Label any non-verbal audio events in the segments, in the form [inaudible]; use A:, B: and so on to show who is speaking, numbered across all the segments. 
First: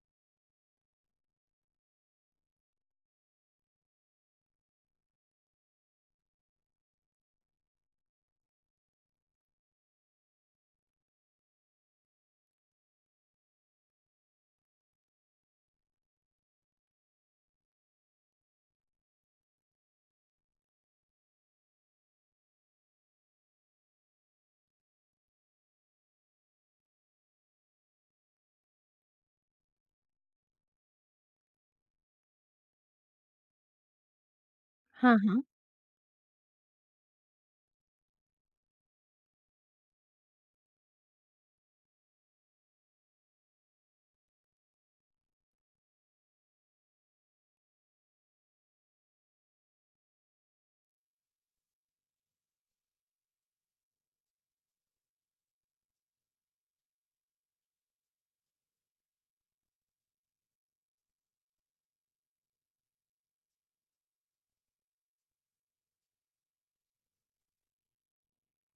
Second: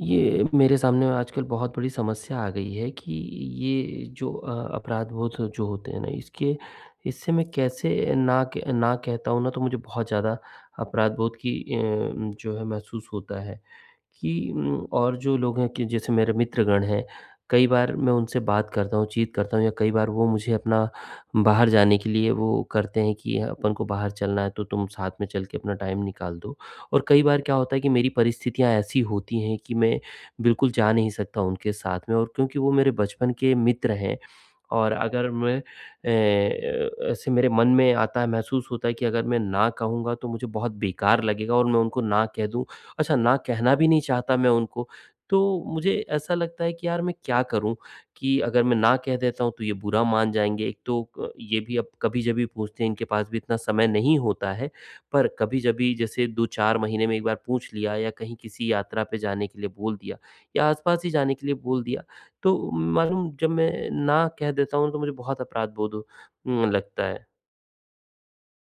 A: ये मेरे सामने आजकल बहुत बड़ी समस्या आ गई है कि ये जो अपराधबोध जो होते हैं ना इसके इससे मैं कैसे ना कहता हूँ ना तो मुझे बहुत ज़्यादा अपराधबोध की जो है महसूस होता है कि और जो लोग हैं कि जैसे मेरे मित्रगण हैं। कई बार मैं उनसे बात करता हूँ, चीत करता हूँ या कई बार वो मुझे अपना बाहर जाने के लिए वो करते हैं कि अपन को बाहर चलना है तो तुम साथ में चल के अपना टाइम निकाल दो। और कई बार क्या होता है कि मेरी परिस्थितियाँ ऐसी होती हैं कि मैं बिल्कुल जा नहीं सकता उनके साथ में। और क्योंकि वो मेरे बचपन के मित्र हैं और
B: हाँ,
A: अगर
B: हाँ।
A: मैं ऐसे मेरे मन में आता है, महसूस होता है कि अगर मैं ना कहूँगा तो मुझे बहुत बेकार लगेगा और मैं उनको ना कह दूँ। अच्छा, ना कहना भी नहीं चाहता मैं उनको, तो मुझे ऐसा लगता है कि यार मैं क्या करूँ कि अगर मैं ना कह देता हूँ तो ये बुरा मान जाएँगे। एक तो क ये भी अब कभी-जभी पूछते हैं, इनके पास भी इतना समय नहीं होता है, पर कभी-जभी जैसे 2-4 महीने में 1 बार पूछ लिया या कहीं किसी यात्रा पे जाने के लिए बोल दिया या आस-पास ही जाने के लिए बोल दिया, तो मालूम जब मैं ना कह देता हूँ तो मुझे बहुत अपराध बोध लगता है।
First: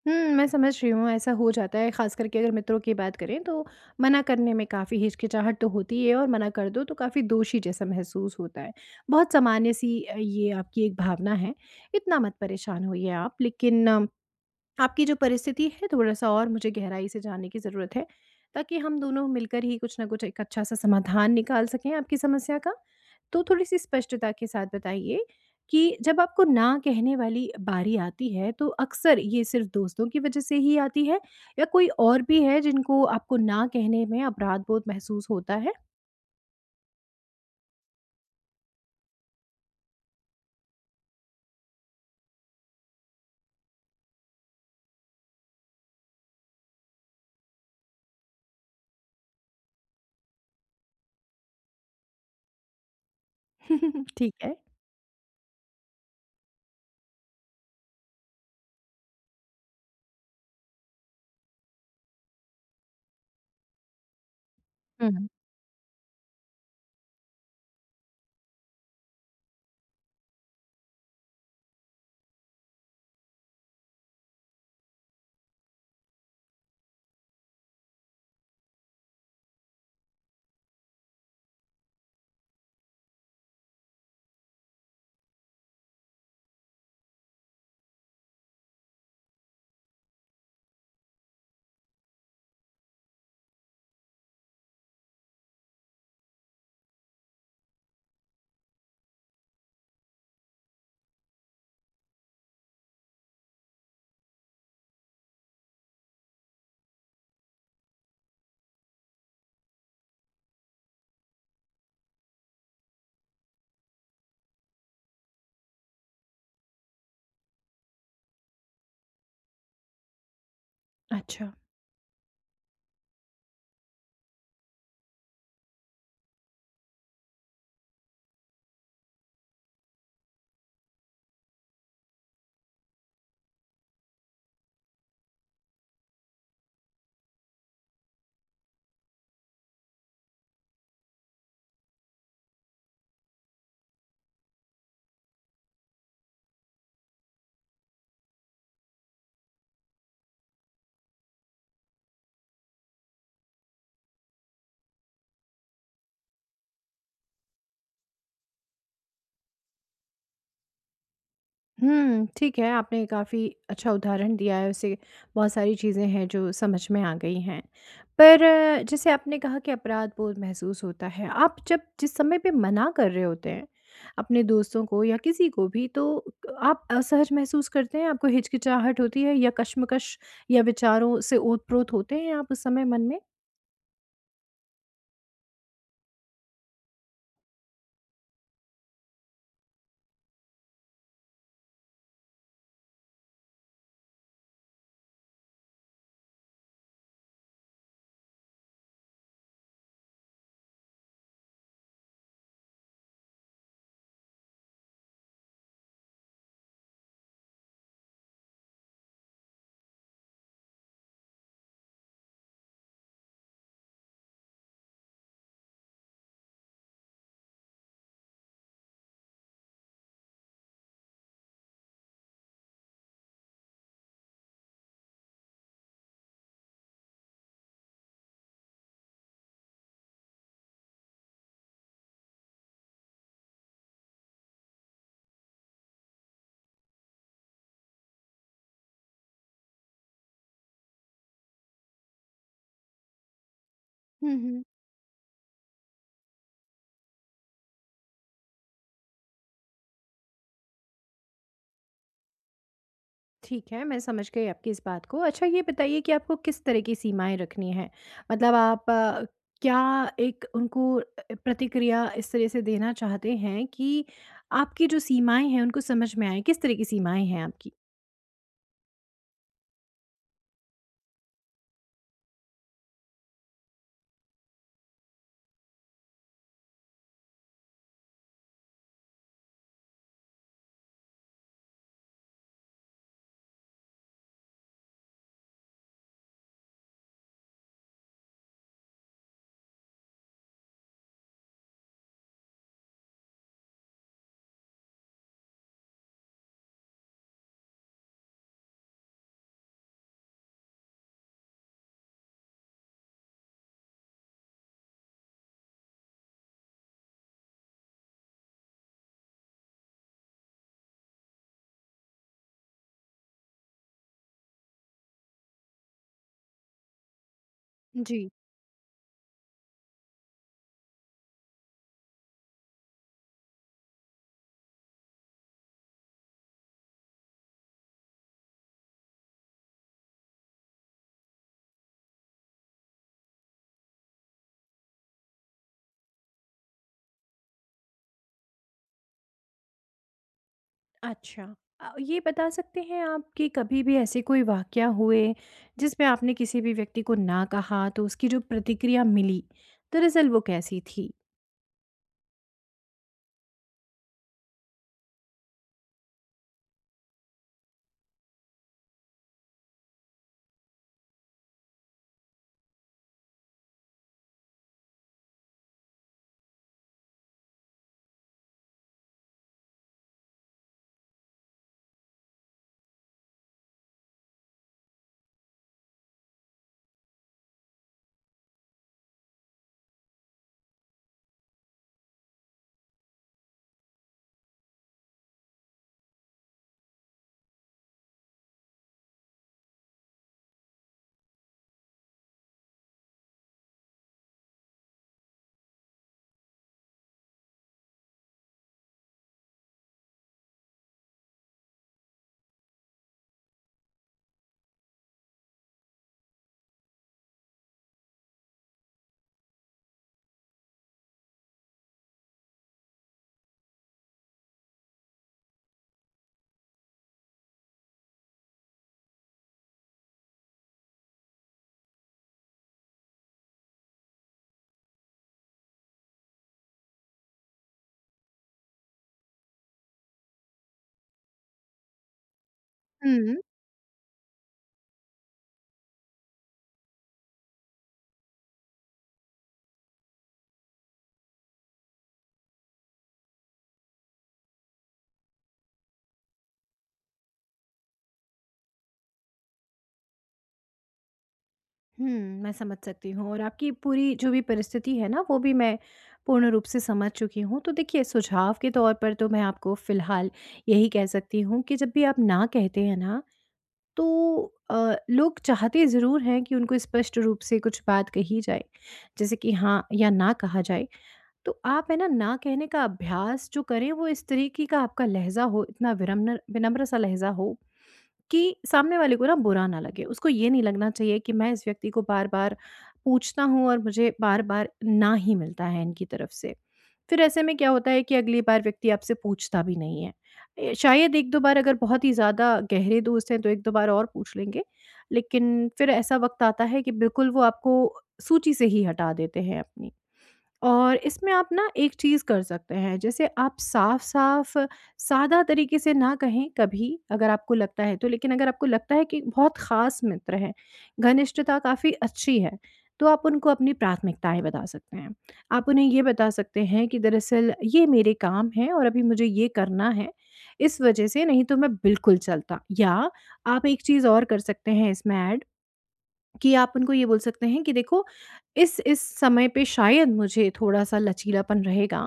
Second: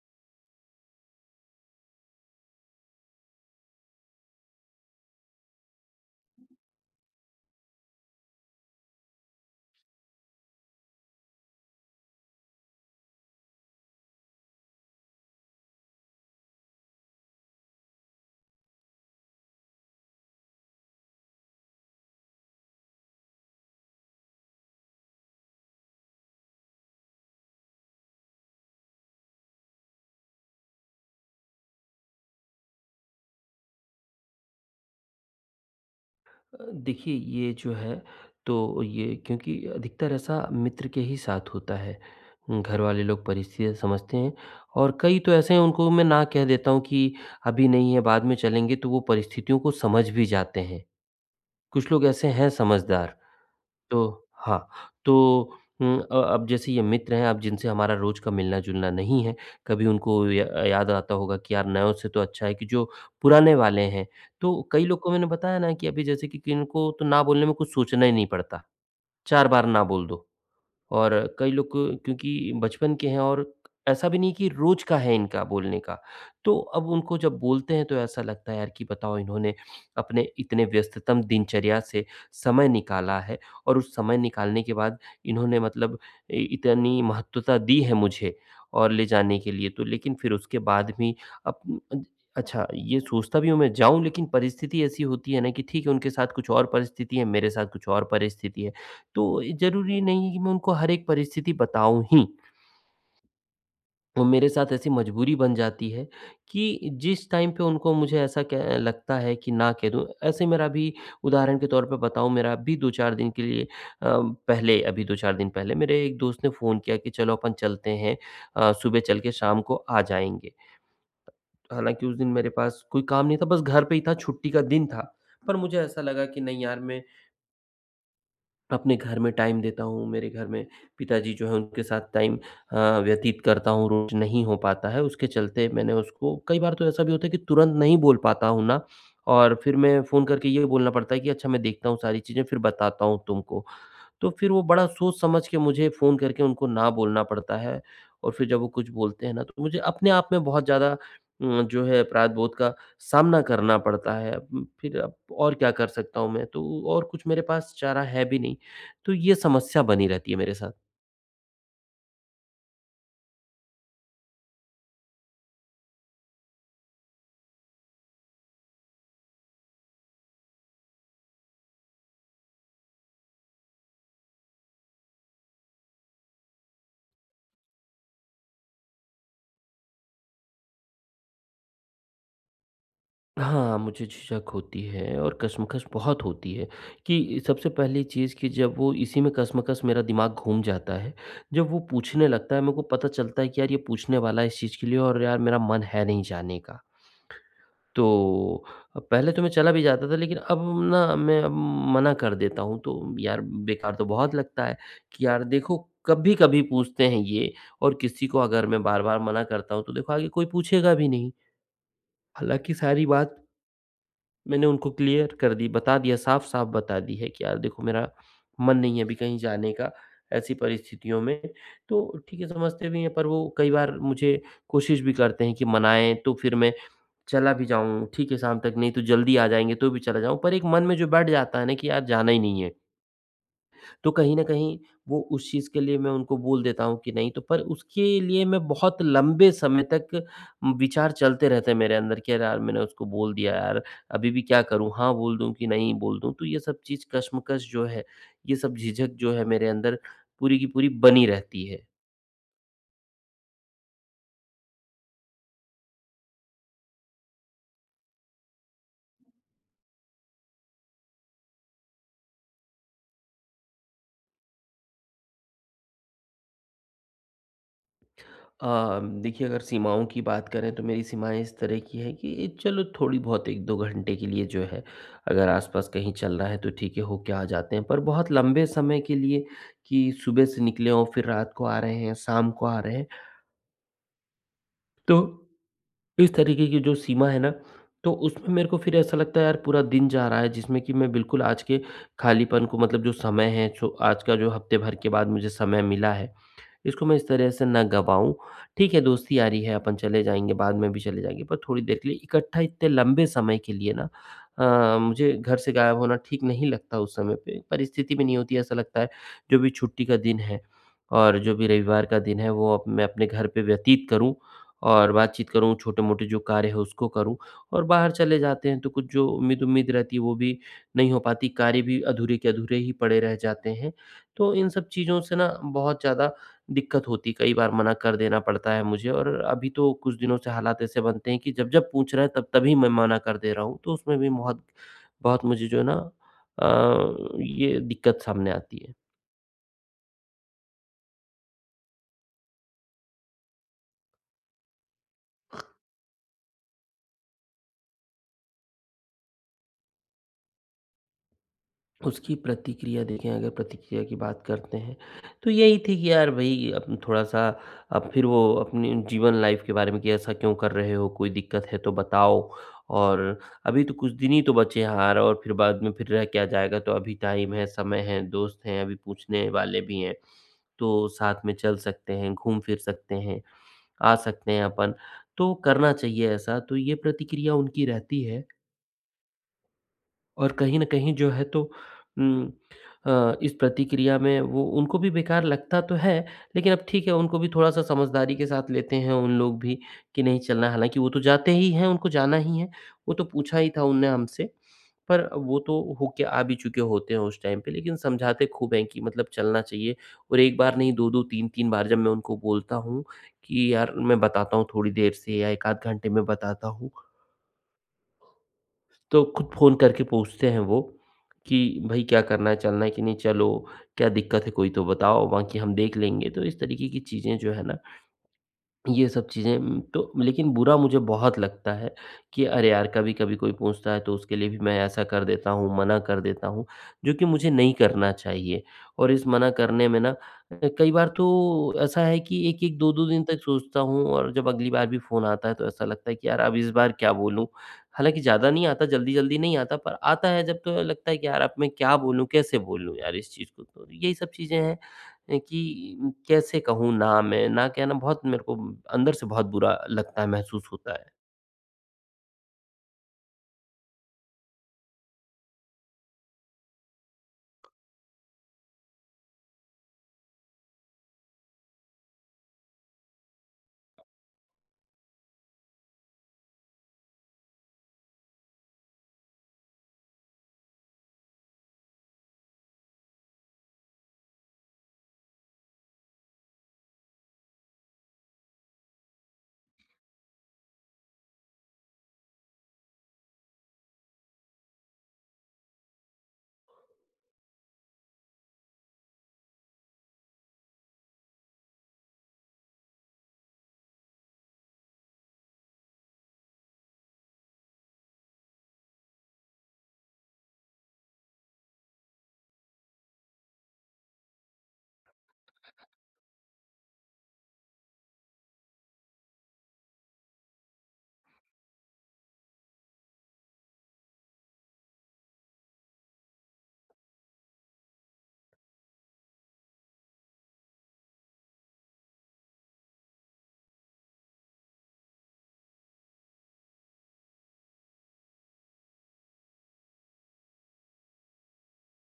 B: मैं समझ रही हूँ, ऐसा हो जाता है, ख़ास करके अगर मित्रों की बात करें, तो मना करने में काफ़ी हिचकिचाहट तो होती है और मना कर दो, तो काफ़ी दोषी जैसा महसूस होता है। बहुत सामान्य-सी ये आपकी एक भावना है, इतना मत परेशान होइए आप। लेकिन आपकी जो परिस्थिति है थोड़ा-सा और मुझे गहराई से जानने की ज़रूरत है, ताकि हम दोनों मिलकर ही कुछ न कुछ एक अच्छा-सा समाधान निकाल सकें आपकी समस्या का। तो थोड़ी-सी स्पष्टता के साथ बताइए कि जब आपको ना कहने वाली बारी आती है, तो अक्सर ये सिर्फ़ दोस्तों की वजह से ही आती है या कोई और भी है जिनको आपको ना कहने में अपराध बोध महसूस होता है?
A: देखिए, ये जो है तो ये क्योंकि अधिकतर ऐसा मित्र के ही साथ होता है। घर वाले लोग परिस्थितियाँ समझते हैं और कई तो ऐसे हैं उनको मैं ना कह देता हूँ कि अभी नहीं है, बाद में चलेंगे, तो वो परिस्थितियों को समझ भी जाते हैं। कुछ लोग ऐसे हैं समझदार। तो
B: [laughs] ठीक है।
A: हाँ, तो अब जैसे ये मित्र हैं, अब जिनसे हमारा रोज़ का मिलना-जुलना नहीं है, कभी उनको य याद आता होगा कि यार नयों से तो अच्छा है कि जो पुराने वाले हैं। तो कई लोग को
B: हुँ।
A: मैंने बताया ना कि अभी जैसे कि किनको तो ना बोलने में कुछ सोचना ही नहीं पड़ता, 4 बार ना बोल दो। और क्योंकि बचपन के हैं और ऐसा भी नहीं कि रोज का है इनका बोलने का। तो अब उनको जब बोलते हैं तो ऐसा लगता है यार कि बताओ इन्होंने अपने इतने व्यस्ततम दिनचर्या से समय निकाला है और उस समय निकालने के बाद इन्होंने मतलब इ इतनी महत्वता दी है मुझे और ले जाने के लिए। तो लेकिन फिर उसके बाद भी अप अ, अच्छा ये सोचता भी हूँ मैं जाऊँ, लेकिन परिस्थिति ऐसी होती है ना कि ठीक है उनके साथ कुछ और परिस्थिति है, मेरे साथ कुछ और परिस्थिति है। तो ज़रूरी नहीं है कि मैं उनको हर एक परिस्थिति बताऊँ ही। वो मेरे साथ ऐसी मजबूरी बन जाती है कि जिस टाइम पे उनको मुझे ऐसा क लगता है कि ना कह दूँ। ऐसे मेरा अभी उदाहरण के तौर पे बताऊँ, मेरा अभी 2-4 दिन के लिए अ, पहले अभी 2-4 दिन पहले मेरे एक दोस्त ने फ़ोन किया कि चलो अपन चलते हैं, सुबह चल के शाम को आ जाएँगे।
B: अच्छा।
A: हालाँकि उस दिन मेरे पास कोई काम नहीं था, बस घर पे ही था, छुट्टी का दिन था। पर मुझे ऐसा लगा कि नहीं यार, मैं अपने घर में टाइम देता हूँ, मेरे घर में पिताजी जो हैं उनके साथ टाइम व्यतीत करता हूँ, रोज़ नहीं हो पाता है, उसके चलते मैंने उसको कई बार। तो ऐसा भी होता है कि तुरंत नहीं बोल पाता हूँ ना और फिर मैं फ़ोन करके ये बोलना पड़ता है कि अच्छा मैं देखता हूँ सारी चीज़ें फिर बताता हूँ तुमको। तो फिर वो बड़ा सोच-समझ के मुझे फ़ोन करके उनको ना बोलना पड़ता है। और फिर जब वो कुछ बोलते हैं ना, तो मुझे अपने आप में बहुत ज़्यादा जो है अपराध-बोध का सामना करना पड़ता है। फिर अब और क्या कर सकता हूँ मैं? तो और कुछ मेरे पास चारा है भी नहीं। तो ये समस्या बनी रहती है मेरे साथ।
B: ठीक है, आपने काफ़ी अच्छा उदाहरण दिया है, उससे बहुत सारी चीज़ें हैं जो समझ में आ गई हैं। पर जैसे आपने कहा कि अपराध-बोध महसूस होता है, आप जब जिस समय पे मना कर रहे होते हैं, अपने दोस्तों को या किसी को भी, तो आप असहज महसूस करते हैं? आपको हिचकिचाहट होती है या कश्मकश या विचारों से ओत-प्रोत होते हैं आप उस समय मन में?
A: हाँ, मुझे झिझक होती है और कशमकश बहुत होती है कि सबसे पहली चीज़ कि जब वो इसी में कशमकश मेरा दिमाग घूम जाता है। जब वो पूछने लगता है, मेरे को पता चलता है कि यार ये पूछने वाला है इस चीज़ के लिए और यार मेरा मन है नहीं जाने का। तो पहले तो मैं चला भी जाता था, लेकिन अब ना मैं अब मना कर देता हूँ तो यार बेकार तो बहुत लगता है कि यार देखो, कभी-कभी पूछते हैं ये और किसी को अगर मैं बार-बार मना करता हूँ तो देखो आगे कोई पूछेगा भी नहीं। हालाँकि सारी बात मैंने उनको क्लियर कर दी, बता दिया, साफ-साफ बता दी है कि यार देखो, मेरा मन नहीं है अभी कहीं जाने का, ऐसी परिस्थितियों में। तो ठीक है समझते भी हैं, पर वो कई बार मुझे कोशिश भी करते हैं कि मनाएँ तो फिर मैं चला भी जाऊँ, ठीक है शाम तक नहीं तो जल्दी आ जाएँगे तो भी चला जाऊँ। पर एक मन में जो बैठ जाता है ना कि यार जाना ही नहीं है। तो कहीं न कहीं वो उस चीज़ के लिए मैं उनको बोल देता हूँ कि नहीं, तो पर उसके लिए मैं बहुत लंबे समय तक विचार चलते रहते हैं मेरे अंदर कि अरे यार, मैंने उसको बोल दिया यार, अभी
B: हुँ,
A: भी
B: हुँ।
A: क्या करूँ? हाँ बोल दूँ कि नहीं बोल दूँ? तो ये सब चीज़ कश्मकश जो है, ये सब झिझक जो है मेरे अंदर पूरी की पूरी बनी रहती है।
B: ठीक है, मैं समझ गई आपकी इस बात को। अच्छा ये बताइए कि आपको किस तरह की सीमाएँ रखनी हैं? मतलब आप क्या एक उनको प्रतिक्रिया इस तरह से देना चाहते हैं कि आपकी जो सीमाएँ हैं उनको समझ में आएँ? किस तरह की सीमाएँ हैं आपकी?
A: देखिए, अगर सीमाओं की बात करें तो मेरी सीमाएँ इस तरह की हैं कि ये चलो थोड़ी बहुत 1-2 घंटे के लिए जो है, अगर आस-पास कहीं चल रहा है तो ठीक है होके आ जाते हैं। पर बहुत लंबे समय के लिए कि सुबह से निकले और फिर रात को आ रहे हैं, शाम को आ रहे हैं, तो इस तरीके की जो सीमा है ना तो उसमें मेरे को फिर ऐसा लगता है यार पूरा दिन जा रहा है जिसमें कि मैं बिल्कुल आज के खालीपन को, मतलब जो समय है जो आज का जो हफ्ते भर के बाद मुझे समय मिला है, इसको मैं इस तरह से ना गँवाऊँ। ठीक है, दोस्ती यारी है अपन चले जाएँगे, बाद में भी चले जाएँगे, पर थोड़ी देर के लिए, इकट्ठा इतने लंबे समय के लिए ना मुझे घर से गायब होना ठीक नहीं लगता उस समय पे। परिस्थिति में नहीं होती, ऐसा लगता है, जो भी छुट्टी का दिन है और जो भी रविवार का दिन है वो अब मैं अपने घर पे व्यतीत करूँ और बातचीत करूँ, छोटे-मोटे जो कार्य है उसको करूँ, और बाहर
B: जी।
A: चले जाते हैं तो कुछ जो उम्मीद-उम्मीद रहती है वो भी नहीं हो पाती, कार्य भी अधूरे के अधूरे ही पड़े रह जाते हैं। तो इन सब चीज़ों से ना बहुत ज़्यादा दिक्कत होती, कई बार मना कर देना पड़ता है मुझे। और अभी तो कुछ दिनों से हालात ऐसे बनते हैं कि जब-जब पूछ रहे हैं तब तभी मैं मना कर दे रहा हूँ, तो उसमें भी बहुत बहुत मुझे जो है ना ये दिक्कत सामने आती है।
B: अच्छा। ये बता सकते हैं आप कि कभी भी ऐसे कोई वाक़या हुए, जिसमें आपने किसी भी व्यक्ति को ना कहा, तो उसकी जो प्रतिक्रिया मिली, दरअसल वो कैसी थी?
A: उसकी प्रतिक्रिया देखें, अगर प्रतिक्रिया की बात करते हैं, तो यही थी कि यार भई अब थोड़ा-सा अब फिर वो अपनी जीवन लाइफ़ के बारे में कि ऐसा क्यों कर रहे हो? कोई दिक्कत है तो बताओ और अभी तो कुछ दिन ही तो बचे हैं यार और फिर बाद में फिर रह क्या जाएगा? तो अभी टाइम है, समय है, दोस्त हैं, अभी पूछने वाले भी हैं, तो साथ में चल सकते हैं, घूम-फिर सकते हैं, आ सकते हैं अपन। तो करना चाहिए ऐसा, तो ये प्रतिक्रिया उनकी रहती है। और कहीं न कहीं जो है तो उम, इस प्रतिक्रिया में वो उनको भी बेकार लगता तो है, लेकिन अब ठीक है उनको भी थोड़ा-सा समझदारी के साथ लेते हैं उन लोग भी कि नहीं चलना है। हालाँकि वो तो जाते ही हैं, उनको जाना ही है, वो तो पूछा ही था उनने हमसे, पर वो तो होके आ भी चुके होते हैं उस टाइम पे, लेकिन समझाते खूब हैं कि मतलब चलना चाहिए। और एक बार नहीं 2-2 3-3 बार जब मैं उनको बोलता हूँ कि यार मैं बताता हूँ थोड़ी देर से या 1 आध घंटे में बताता हूँ, तो खुद फ़ोन करके पूछते हैं वो कि भई क्या करना है, चलना है कि नहीं? चलो, क्या दिक्कत है कोई तो बताओ, बाकी हम देख लेंगे। तो इस तरीके की चीज़ें जो है ना, ये सब चीज़ें तो लेकिन बुरा मुझे बहुत लगता है कि अरे यार! कभी-कभी कोई पूछता है तो उसके लिए भी मैं ऐसा कर देता हूँ, मना कर देता हूँ, जो कि मुझे नहीं करना चाहिए। और इस मना करने में ना कई बार तो ऐसा है कि 1-1, 2-2 दिन
B: हुँ।
A: तक सोचता हूँ और जब अगली बार भी फ़ोन आता है तो ऐसा लगता है कि यार अब इस बार क्या बोलूँ? हालाँकि ज़्यादा नहीं आता, जल्दी-जल्दी नहीं आता पर आता है, जब तो लगता है कि यार अब मैं क्या बोलूँ? कैसे बोलूँ यार इस चीज़ को? तो यही सब चीज़ें हैं कि कैसे कहूँ ना मैं, ना कहना बहुत मेरे को अंदर से बहुत बुरा लगता है, महसूस होता है।
B: हुँ, मैं समझ सकती हूँ और आपकी पूरी जो भी परिस्थिति है ना, वो भी मैं पूर्ण रूप से समझ चुकी हूँ। तो देखिए, सुझाव के तौर पर तो मैं आपको फ़िलहाल यही कह सकती हूँ कि जब भी आप ना कहते हैं ना, तो लोग चाहते ज़रूर हैं कि उनको स्पष्ट रूप से कुछ बात कही जाए, जैसे कि हाँ या ना कहा जाए। तो आप है ना, ना कहने का अभ्यास जो करें, वो इस तरीके का आपका लहज़ा हो, इतना विनम्र विनम्र सा लहज़ा हो कि सामने वाले को ना बुरा ना लगे। उसको ये नहीं लगना चाहिए कि मैं इस व्यक्ति को बार-बार पूछता हूँ और मुझे बार-बार ना ही मिलता है इनकी तरफ से। फिर ऐसे में क्या होता है कि अगली बार व्यक्ति आपसे पूछता भी नहीं है। शायद 1-2 बार अगर बहुत ही ज़्यादा गहरे दोस्त हैं तो 1-2 बार और पूछ लेंगे। लेकिन फिर ऐसा वक़्त आता है कि बिल्कुल वो आपको सूची से ही हटा देते हैं अपनी। और इसमें आप ना एक चीज़ कर सकते हैं, जैसे आप साफ-साफ सादा तरीके से ना कहें कभी, अगर आपको लगता है तो, लेकिन अगर आपको लगता है कि बहुत ख़ास मित्र हैं, घनिष्ठता काफ़ी अच्छी है, तो आप उनको अपनी प्राथमिकताएँ बता सकते हैं। आप उन्हें ये बता सकते हैं कि दरअसल ये मेरे काम हैं और अभी मुझे ये करना है, इस वजह से नहीं तो मैं बिल्कुल चलता या आप एक चीज़ और कर सकते हैं इसमें ऐड कि आप उनको ये बोल सकते हैं कि देखो इस समय पे शायद मुझे थोड़ा-सा लचीलापन रहेगा,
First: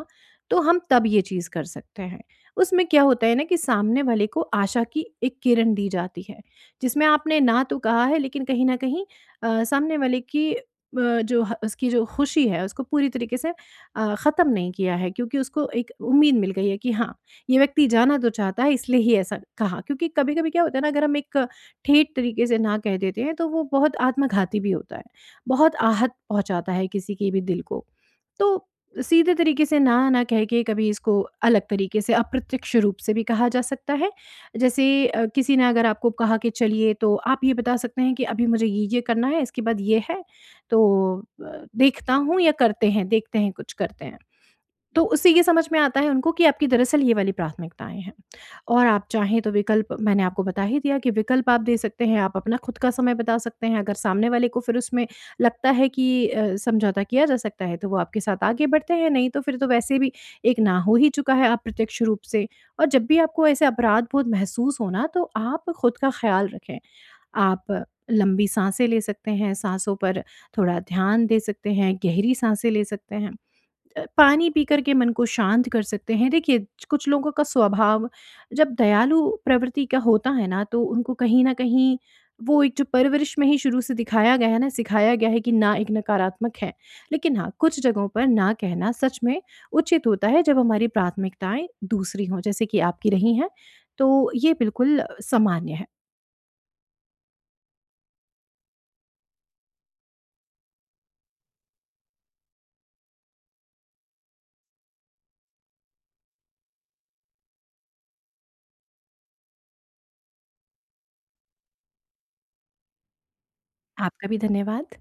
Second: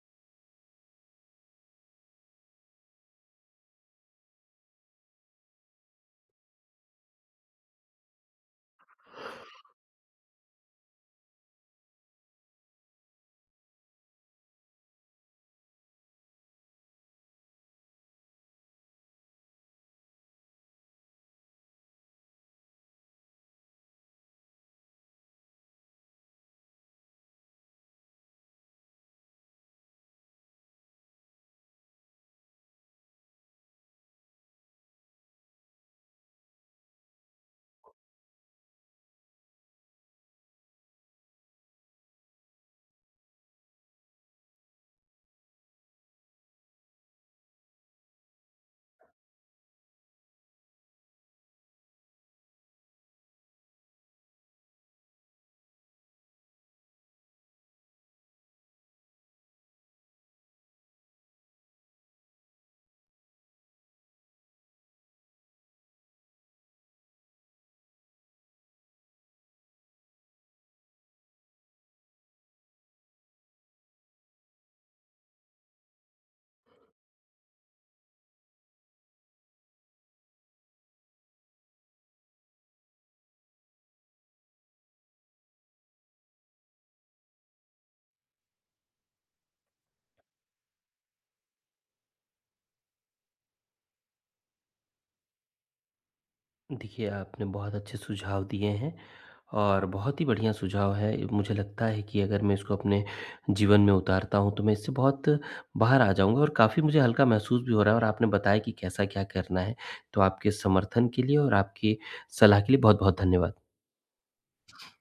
B: तो हम तब ये चीज़ कर सकते हैं। उसमें क्या होता है ना कि सामने वाले को आशा की एक किरण दी जाती है, जिसमें आपने ना तो कहा है लेकिन कहीं न कहीं सामने वाले की जो ह उसकी जो खुशी है उसको पूरी तरीके से ख़त्म नहीं किया है क्योंकि उसको एक उम्मीद मिल गई है कि हाँ, ये व्यक्ति जाना तो चाहता है इसलिए ही ऐसा कहा। क्योंकि कभी-कभी क्या होता है ना अगर हम एक ठेठ तरीके से ना कह देते हैं तो वो बहुत आत्मघाती भी होता है, बहुत आहत पहुँचाता है किसी के भी दिल को। तो सीधे तरीके से ना ना कह के कभी इसको अलग तरीके से अप्रत्यक्ष रूप से भी कहा जा सकता है। जैसे किसी ने अगर आपको कहा कि चलिए तो आप ये बता सकते हैं कि अभी मुझे ये करना है इसके बाद ये है, तो देखता हूँ या करते हैं, देखते हैं कुछ करते हैं। तो उससे ये समझ में आता है उनको कि आपकी दरअसल ये वाली प्राथमिकताएँ हैं। और आप चाहें तो विकल्प मैंने आपको बता ही दिया कि विकल्प आप दे सकते हैं, आप अपना खुद का समय बता सकते हैं। अगर सामने वाले को फिर उसमें लगता है कि समझौता किया जा सकता है, तो वो आपके साथ आगे बढ़ते हैं, नहीं तो फिर तो वैसे भी एक ना हो ही चुका है अप्रत्यक्ष रूप से। और जब भी आपको ऐसे अपराधबोध महसूस हो ना, तो आप खुद का ख़्याल रखें। आप लंबी साँसें ले सकते हैं, साँसों पर थोड़ा ध्यान दे सकते हैं, गहरी साँसें ले सकते हैं। पानी पी कर के मन को शांत कर सकते हैं। देखिए, कुछ लोगों का स्वभाव जब दयालु प्रवृत्ति का होता है ना, तो उनको कहीं न कहीं वो एक जो परवरिश में ही शुरू से दिखाया गया है ना, सिखाया गया है कि ना एक नकारात्मक है। लेकिन हाँ, कुछ जगहों पर ना कहना सच में उचित होता है जब हमारी प्राथमिकताएँ दूसरी हों, जैसे कि आपकी रही हैं। तो ये बिल्कुल सामान्य है।
A: देखिए, आपने बहुत अच्छे सुझाव दिए हैं और बहुत ही बढ़िया सुझाव है। मुझे लगता है कि अगर मैं इसको अपने जीवन में उतारता हूँ, तो मैं इससे बहुत बाहर आ जाऊँगा और काफ़ी मुझे हल्का महसूस भी हो रहा है और आपने बताया कि कैसा क्या करना है। तो आपके समर्थन के लिए और आपकी सलाह के लिए बहुत-बहुत धन्यवाद।
B: आपका भी धन्यवाद।